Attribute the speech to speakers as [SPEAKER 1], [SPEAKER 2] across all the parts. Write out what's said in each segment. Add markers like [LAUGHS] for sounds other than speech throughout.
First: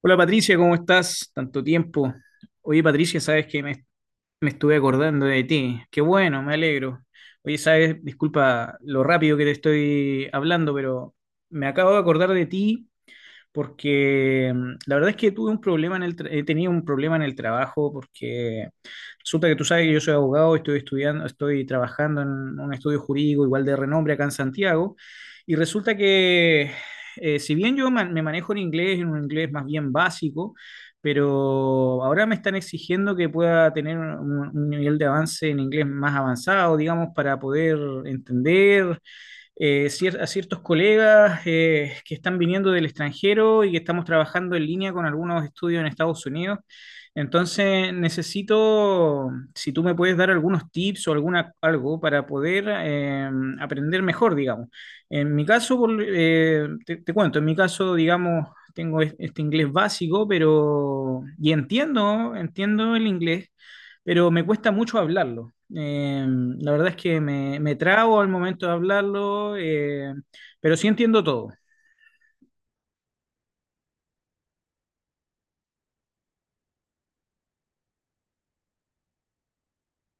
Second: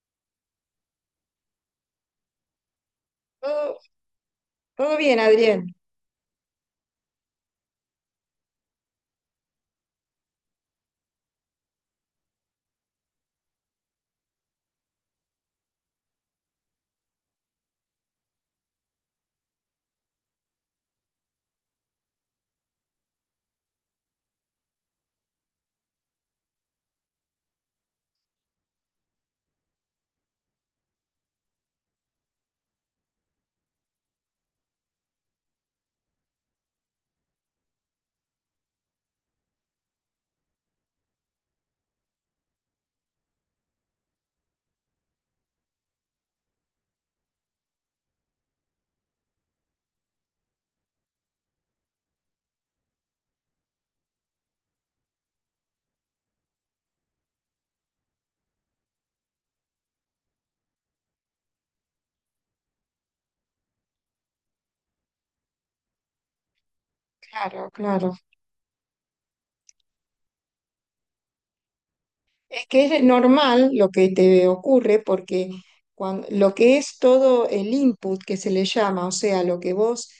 [SPEAKER 1] Hola Patricia, ¿cómo estás? Tanto tiempo. Oye Patricia, sabes que
[SPEAKER 2] Todo,
[SPEAKER 1] me estuve
[SPEAKER 2] todo bien,
[SPEAKER 1] acordando de
[SPEAKER 2] Adrián.
[SPEAKER 1] ti. Qué bueno, me alegro. Oye, sabes, disculpa lo rápido que te estoy hablando, pero me acabo de acordar de ti porque la verdad es que tuve un problema en he tenido un problema en el trabajo porque resulta que tú sabes que yo soy abogado, estoy estudiando, estoy trabajando en un estudio jurídico igual de renombre acá en Santiago y resulta que si bien me manejo en inglés, en un inglés más bien básico, pero ahora me están exigiendo que pueda tener un nivel de avance en inglés más avanzado, digamos, para poder entender a ciertos colegas que están viniendo del extranjero y que estamos trabajando en línea con algunos estudios en Estados Unidos. Entonces, necesito, si tú me puedes dar algunos tips o algo para poder aprender mejor, digamos. En mi caso, te cuento, en mi caso, digamos, este inglés básico, pero, y entiendo el inglés pero me cuesta mucho hablarlo. La verdad es que
[SPEAKER 2] Claro,
[SPEAKER 1] me
[SPEAKER 2] claro.
[SPEAKER 1] trabo al momento de hablarlo, pero sí entiendo todo.
[SPEAKER 2] Es que es normal lo que te ocurre porque cuando, lo que es todo el input que se le llama, o sea, lo que vos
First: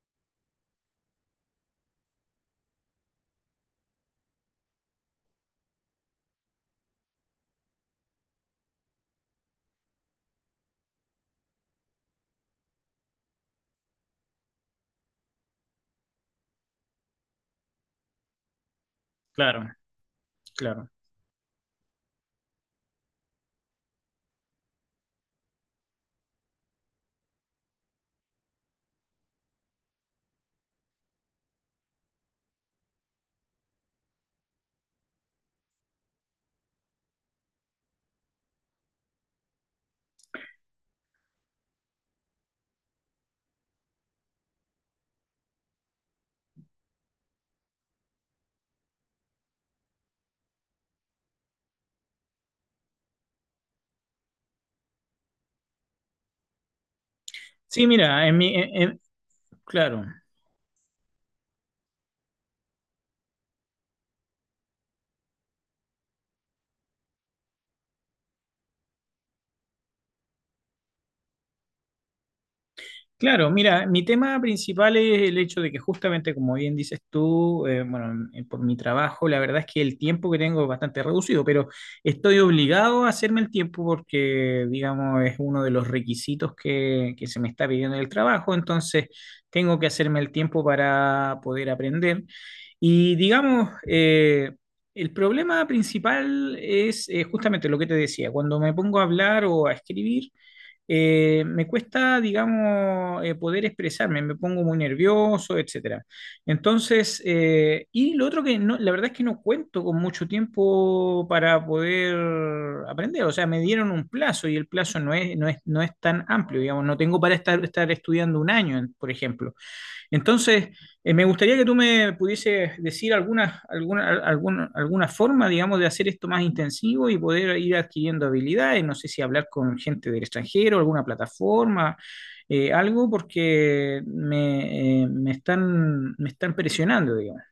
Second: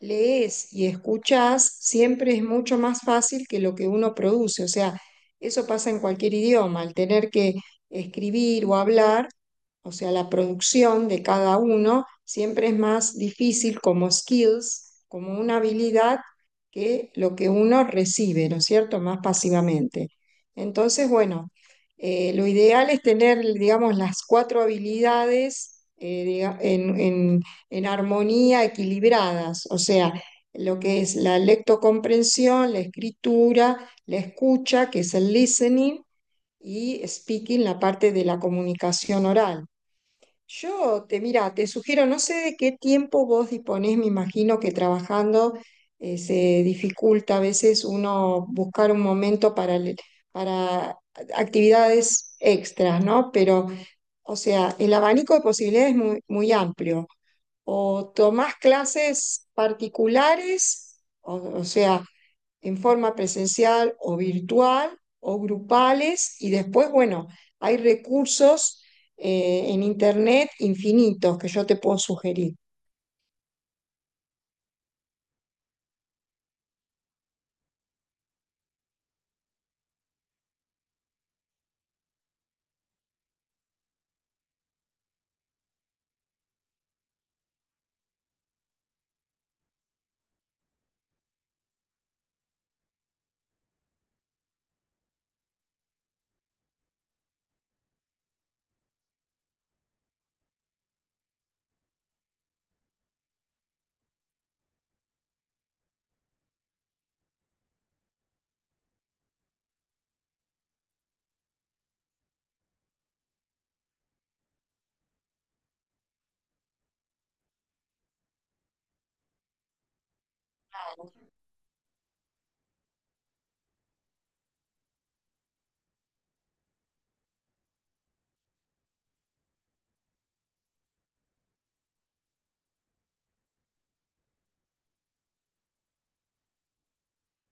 [SPEAKER 2] lees y escuchás, siempre es mucho más fácil que lo que uno produce. O sea, eso pasa en cualquier idioma, al tener que escribir o hablar, o sea, la producción de cada uno siempre es más difícil como skills, como una habilidad, que lo que uno recibe, ¿no es cierto? Más
[SPEAKER 1] Claro,
[SPEAKER 2] pasivamente.
[SPEAKER 1] claro.
[SPEAKER 2] Entonces, bueno. Lo ideal es tener, digamos, las cuatro habilidades en armonía, equilibradas, o sea, lo que es la lectocomprensión, la escritura, la escucha, que es el listening, y speaking, la parte de la comunicación oral. Yo te mira, te sugiero, no sé de qué tiempo vos disponés, me imagino que trabajando se dificulta a veces uno buscar un momento para, para actividades extras, ¿no? Pero, o sea, el abanico de posibilidades es muy, muy amplio.
[SPEAKER 1] Sí,
[SPEAKER 2] O
[SPEAKER 1] mira, en mi,
[SPEAKER 2] tomás
[SPEAKER 1] en-
[SPEAKER 2] clases
[SPEAKER 1] claro.
[SPEAKER 2] particulares, o sea, en forma presencial o virtual o grupales y después, bueno, hay recursos en Internet infinitos que yo te puedo sugerir.
[SPEAKER 1] Claro, mira, mi tema principal es el hecho de que justamente, como bien dices tú, por mi trabajo, la verdad es que el tiempo que tengo es bastante reducido, pero estoy obligado a hacerme el tiempo porque, digamos, es uno de los requisitos que se me está pidiendo en el trabajo, entonces tengo que hacerme el tiempo para poder aprender. Y, digamos, el problema principal es justamente lo que te decía, cuando me pongo a hablar o a escribir me cuesta, digamos, poder expresarme, me pongo muy nervioso, etcétera. Entonces, y lo otro que no, la verdad es que no cuento con mucho tiempo para poder aprender, o sea, me dieron un plazo y el plazo no es tan amplio, digamos, no tengo para estar estudiando un año, por ejemplo. Entonces, me gustaría que tú me pudieses decir alguna forma, digamos, de hacer esto más intensivo y poder ir adquiriendo habilidades. No sé si hablar con gente del extranjero, alguna plataforma, algo, porque me están presionando, digamos.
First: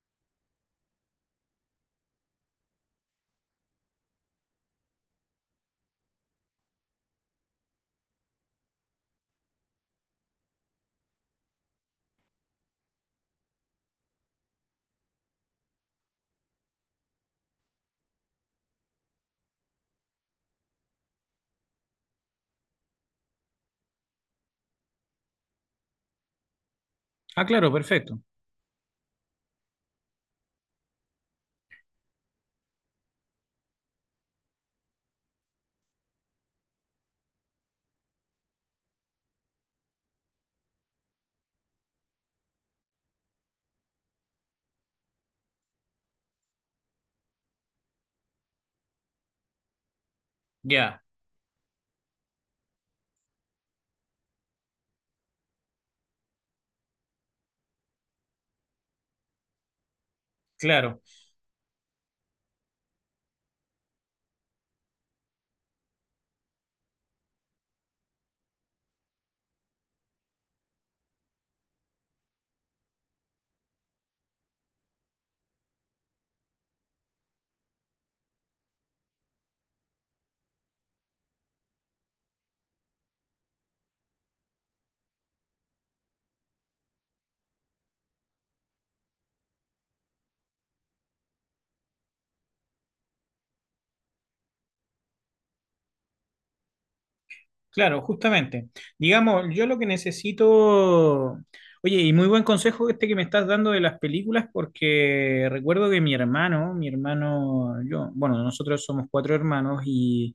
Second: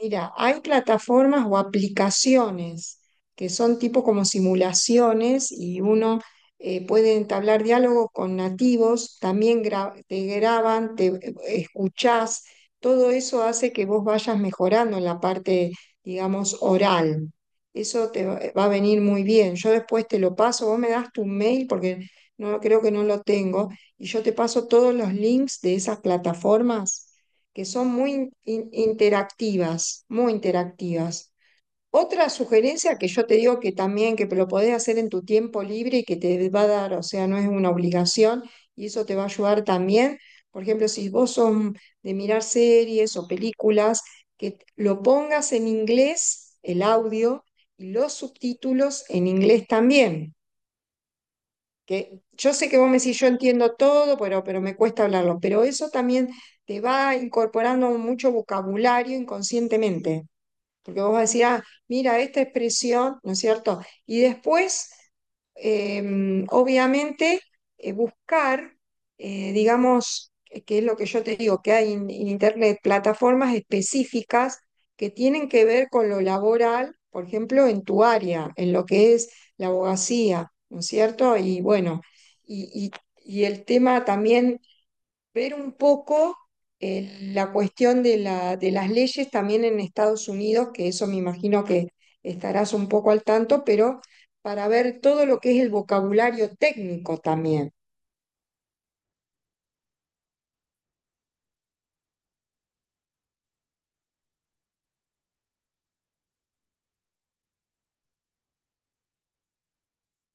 [SPEAKER 2] Mira, hay plataformas o aplicaciones que son tipo como simulaciones y uno puede entablar diálogo con nativos, también te graban, te escuchás, todo eso hace que vos vayas mejorando en la parte, digamos, oral. Eso te va a venir muy bien. Yo después te lo paso, vos me das tu mail porque no creo que no lo tengo y yo te paso todos los links de esas plataformas
[SPEAKER 1] Ah,
[SPEAKER 2] que
[SPEAKER 1] claro,
[SPEAKER 2] son muy
[SPEAKER 1] perfecto.
[SPEAKER 2] interactivas, muy interactivas. Otra sugerencia que yo te digo que también, que lo podés hacer en tu tiempo libre y que te va a dar, o sea, no es una obligación y eso te va a ayudar también, por ejemplo, si vos son de mirar series o películas, que lo pongas en inglés, el audio, y los subtítulos en inglés también
[SPEAKER 1] Ya,
[SPEAKER 2] que yo sé que vos me decís, yo entiendo todo, pero me cuesta hablarlo, pero eso también te va incorporando mucho vocabulario inconscientemente.
[SPEAKER 1] claro.
[SPEAKER 2] Porque vos decías, mira, esta expresión, ¿no es cierto? Y después, eh, obviamente, buscar, digamos, que es lo que yo te digo, que hay en Internet plataformas específicas que tienen que ver con lo laboral, por ejemplo, en tu área, en lo que es la abogacía, ¿no es cierto? Y bueno, y, y- y el tema también ver un poco la cuestión de la, de las leyes también en Estados Unidos, que eso me imagino que estarás un poco al tanto, pero para ver todo lo que es el vocabulario técnico también.
[SPEAKER 1] Claro, justamente. Digamos, yo lo que necesito, oye, y muy buen consejo este que me estás dando de las películas, porque recuerdo que mi hermano, yo, bueno, nosotros somos cuatro hermanos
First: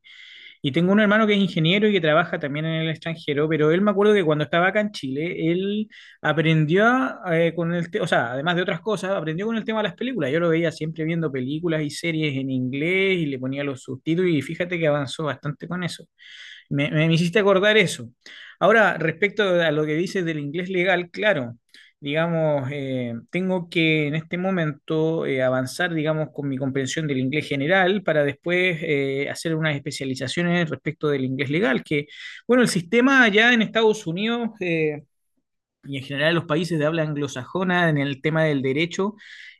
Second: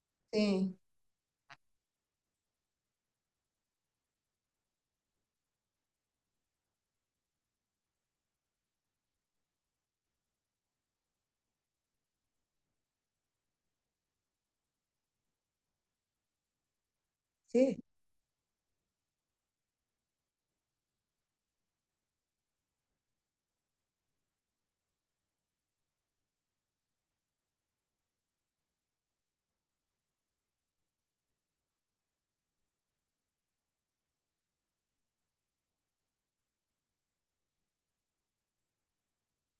[SPEAKER 1] y
[SPEAKER 2] Sí,
[SPEAKER 1] tengo un hermano que es ingeniero y que trabaja también en el extranjero, pero él me acuerdo que cuando estaba acá en Chile, él aprendió a, con el, te- o sea, además de otras cosas, aprendió con el tema de las películas. Yo lo veía siempre viendo películas y series en inglés y le ponía los subtítulos y fíjate que avanzó bastante con eso. Me hiciste acordar
[SPEAKER 2] sí,
[SPEAKER 1] eso. Ahora, respecto a lo que dices del inglés legal, claro, digamos, tengo que en este momento avanzar, digamos, con mi comprensión del inglés general para después hacer unas especializaciones respecto del inglés legal, que, bueno, el sistema allá en Estados Unidos y en general los países de habla anglosajona en el tema del derecho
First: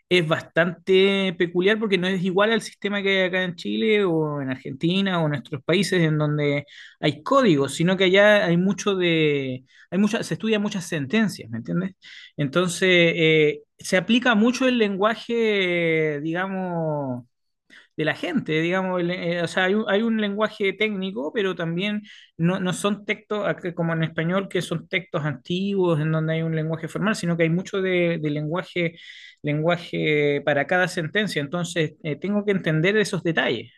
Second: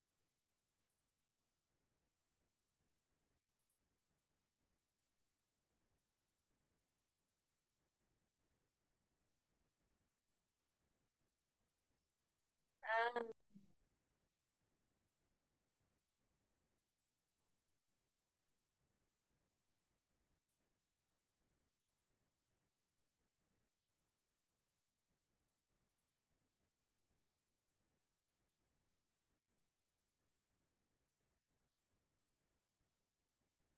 [SPEAKER 1] es bastante peculiar porque no es igual al sistema que hay acá en Chile o en Argentina o en nuestros países en donde hay códigos, sino que allá hay mucha, se estudian muchas sentencias, ¿me entiendes? Entonces, se aplica mucho el lenguaje, digamos, de la gente, digamos, o sea, hay un lenguaje técnico, pero también no, no son textos como en español, que son textos antiguos en donde hay un lenguaje formal, sino que hay mucho de lenguaje, lenguaje para cada sentencia, entonces tengo que entender esos detalles.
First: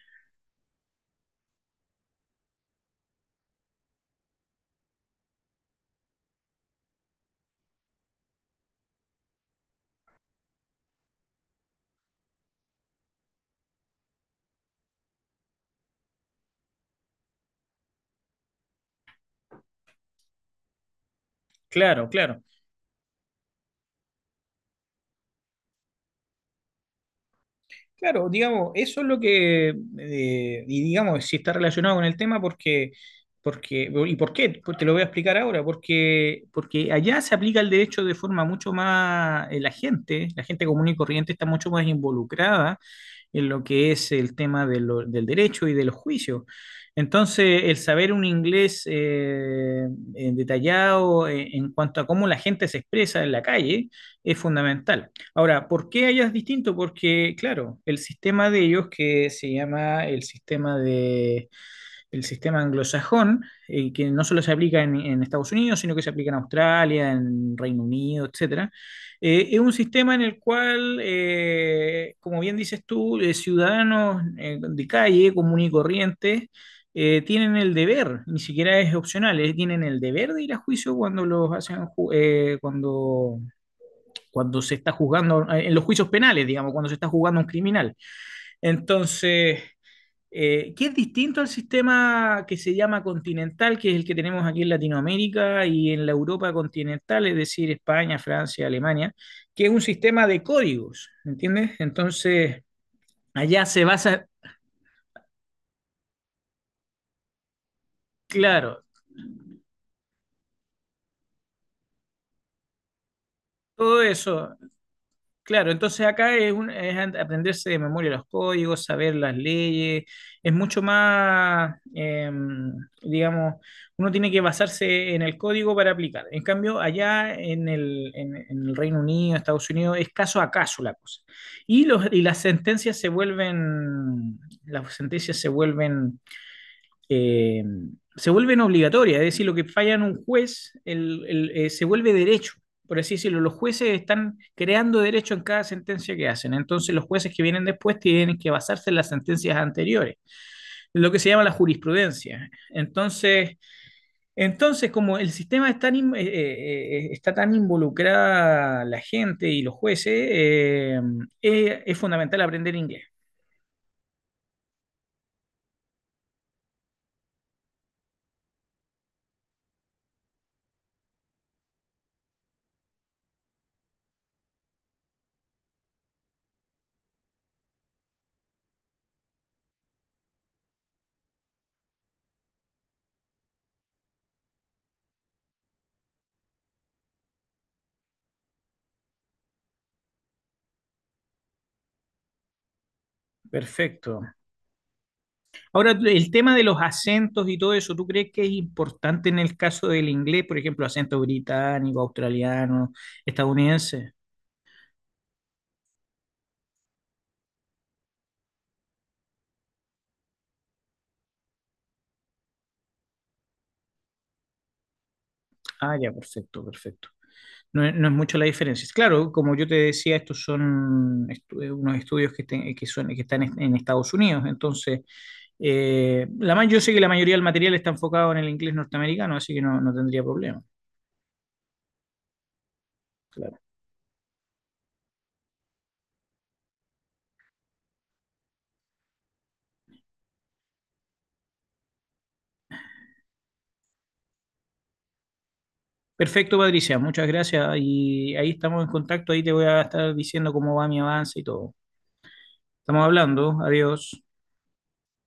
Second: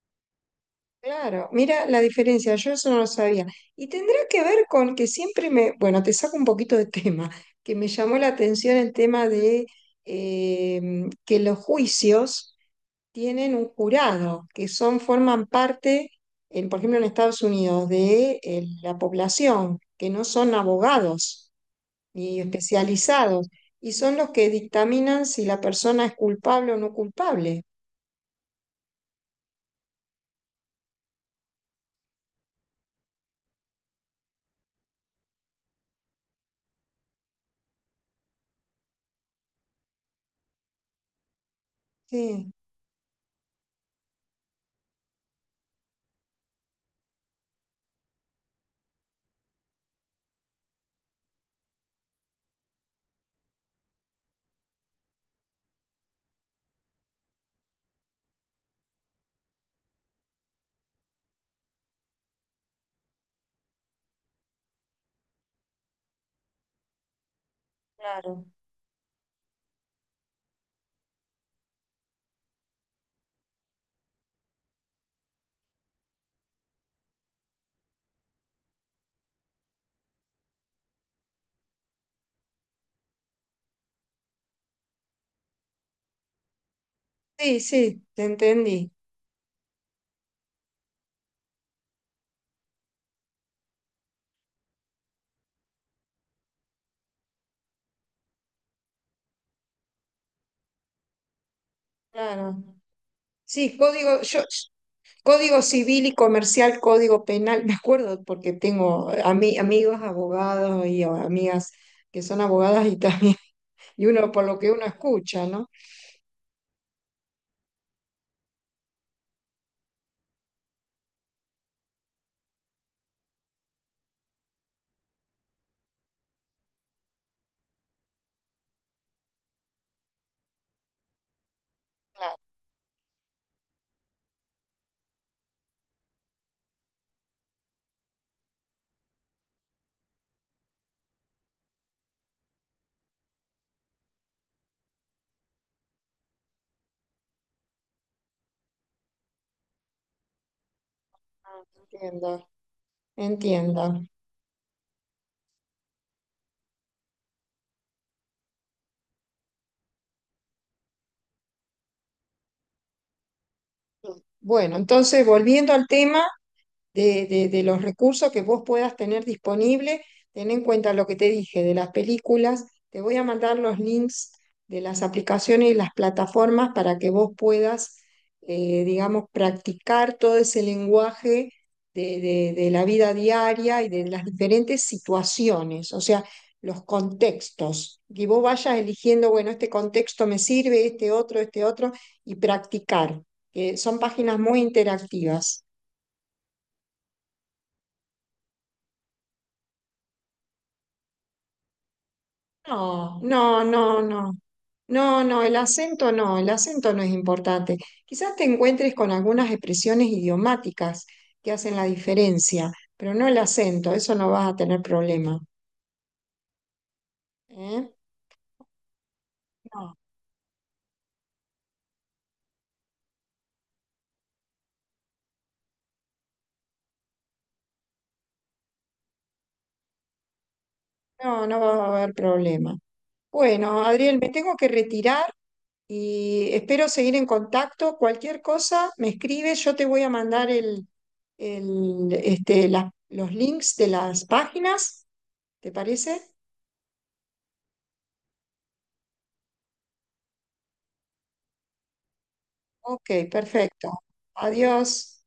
[SPEAKER 2] claro. Mira la diferencia, yo eso no lo sabía. Y tendrá que ver con que siempre me, bueno, te saco un poquito de tema, que me llamó la atención el tema de eh, que los juicios tienen un jurado, que son, forman parte, en, por ejemplo, en Estados Unidos, de la población, que no son abogados
[SPEAKER 1] Claro,
[SPEAKER 2] ni
[SPEAKER 1] claro.
[SPEAKER 2] especializados, y son los que dictaminan si la persona es culpable o no culpable.
[SPEAKER 1] Claro, digamos, eso es lo que, y digamos, si está relacionado con el tema, porque, porque, ¿y por qué? Pues te lo voy a explicar ahora, porque, porque allá se aplica el derecho de forma mucho más, la gente común y corriente está mucho más
[SPEAKER 2] Sí,
[SPEAKER 1] involucrada en lo que es el tema de del derecho y de los juicios. Entonces, el saber un inglés detallado en cuanto a cómo la gente se expresa en la calle es fundamental. Ahora, ¿por qué allá es distinto? Porque, claro, el sistema de ellos que se llama el sistema de el sistema anglosajón, que no solo se aplica en Estados Unidos, sino que se aplica en Australia, en Reino Unido,
[SPEAKER 2] claro.
[SPEAKER 1] etcétera. Es un sistema en el cual, como bien dices tú, ciudadanos de calle, común y corriente, tienen el deber, ni siquiera es opcional, tienen el deber de ir a juicio cuando los hacen ju- cuando, cuando se está juzgando, en los juicios penales, digamos, cuando se está juzgando a un
[SPEAKER 2] Sí,
[SPEAKER 1] criminal.
[SPEAKER 2] sí, te entendí.
[SPEAKER 1] Entonces, que es distinto al sistema que se llama continental, que es el que tenemos aquí en Latinoamérica y en la Europa continental, es decir, España, Francia, Alemania, que es un sistema de códigos, ¿entiendes? Entonces,
[SPEAKER 2] Claro.
[SPEAKER 1] allá
[SPEAKER 2] Sí,
[SPEAKER 1] se
[SPEAKER 2] código,
[SPEAKER 1] basa,
[SPEAKER 2] yo, código civil y comercial, código penal, [LAUGHS] me acuerdo porque
[SPEAKER 1] claro,
[SPEAKER 2] tengo amigos abogados y amigas que son abogadas y también,
[SPEAKER 1] todo
[SPEAKER 2] y uno por
[SPEAKER 1] eso.
[SPEAKER 2] lo que uno escucha, ¿no?
[SPEAKER 1] Claro, entonces acá es aprenderse de memoria los códigos, saber las leyes, es mucho más, digamos, uno tiene que basarse en el código para aplicar. En cambio, allá en el Reino Unido, Estados Unidos, es caso a caso la cosa. Y las sentencias se vuelven eh, se vuelven obligatorias, es decir, lo que falla en un juez se vuelve derecho, por así decirlo. Los jueces están creando derecho en cada sentencia que hacen, entonces los jueces que vienen después tienen que basarse en las sentencias anteriores, lo que se llama la
[SPEAKER 2] Entiendo,
[SPEAKER 1] jurisprudencia. Entonces,
[SPEAKER 2] entiendo.
[SPEAKER 1] entonces como el sistema está tan involucrada la gente y los jueces, es fundamental aprender inglés.
[SPEAKER 2] Bueno, entonces volviendo al tema, de, de los recursos que vos puedas tener disponible. Ten en cuenta lo que te dije de las películas. Te voy a mandar los links de las aplicaciones y las plataformas para que vos puedas, digamos, practicar todo ese lenguaje de, de la vida diaria y de las diferentes situaciones, o sea, los contextos. Y vos vayas eligiendo, bueno, este contexto me sirve, este otro, y practicar, que son
[SPEAKER 1] Perfecto.
[SPEAKER 2] páginas muy interactivas.
[SPEAKER 1] Ahora, el tema de los acentos y todo eso, ¿tú crees que es importante en el caso del inglés, por ejemplo, acento británico, australiano,
[SPEAKER 2] No, no, no,
[SPEAKER 1] estadounidense?
[SPEAKER 2] no. No, no, el acento no, el acento no es importante. Quizás te encuentres con algunas expresiones idiomáticas que hacen la diferencia, pero no el acento, eso no vas a tener problema.
[SPEAKER 1] Ah, ya, perfecto, perfecto. No,
[SPEAKER 2] ¿Eh?
[SPEAKER 1] es no es mucho la diferencia. Claro, como yo te
[SPEAKER 2] No,
[SPEAKER 1] decía, estos son unos estudios que, te- que, son, que están en Estados Unidos, entonces... Yo sé que la mayoría del material está enfocado en el inglés norteamericano, así que no, no tendría problema.
[SPEAKER 2] no, no va a haber problema.
[SPEAKER 1] Claro.
[SPEAKER 2] Bueno, Adriel, me tengo que retirar y espero seguir en contacto. Cualquier cosa, me escribes, yo te voy a mandar el, este, los links de las páginas, ¿te parece?
[SPEAKER 1] Perfecto, Patricia, muchas gracias. Y ahí estamos en contacto, ahí te voy a estar diciendo cómo va mi avance y todo. Estamos
[SPEAKER 2] Ok,
[SPEAKER 1] hablando,
[SPEAKER 2] perfecto.
[SPEAKER 1] adiós.
[SPEAKER 2] Adiós.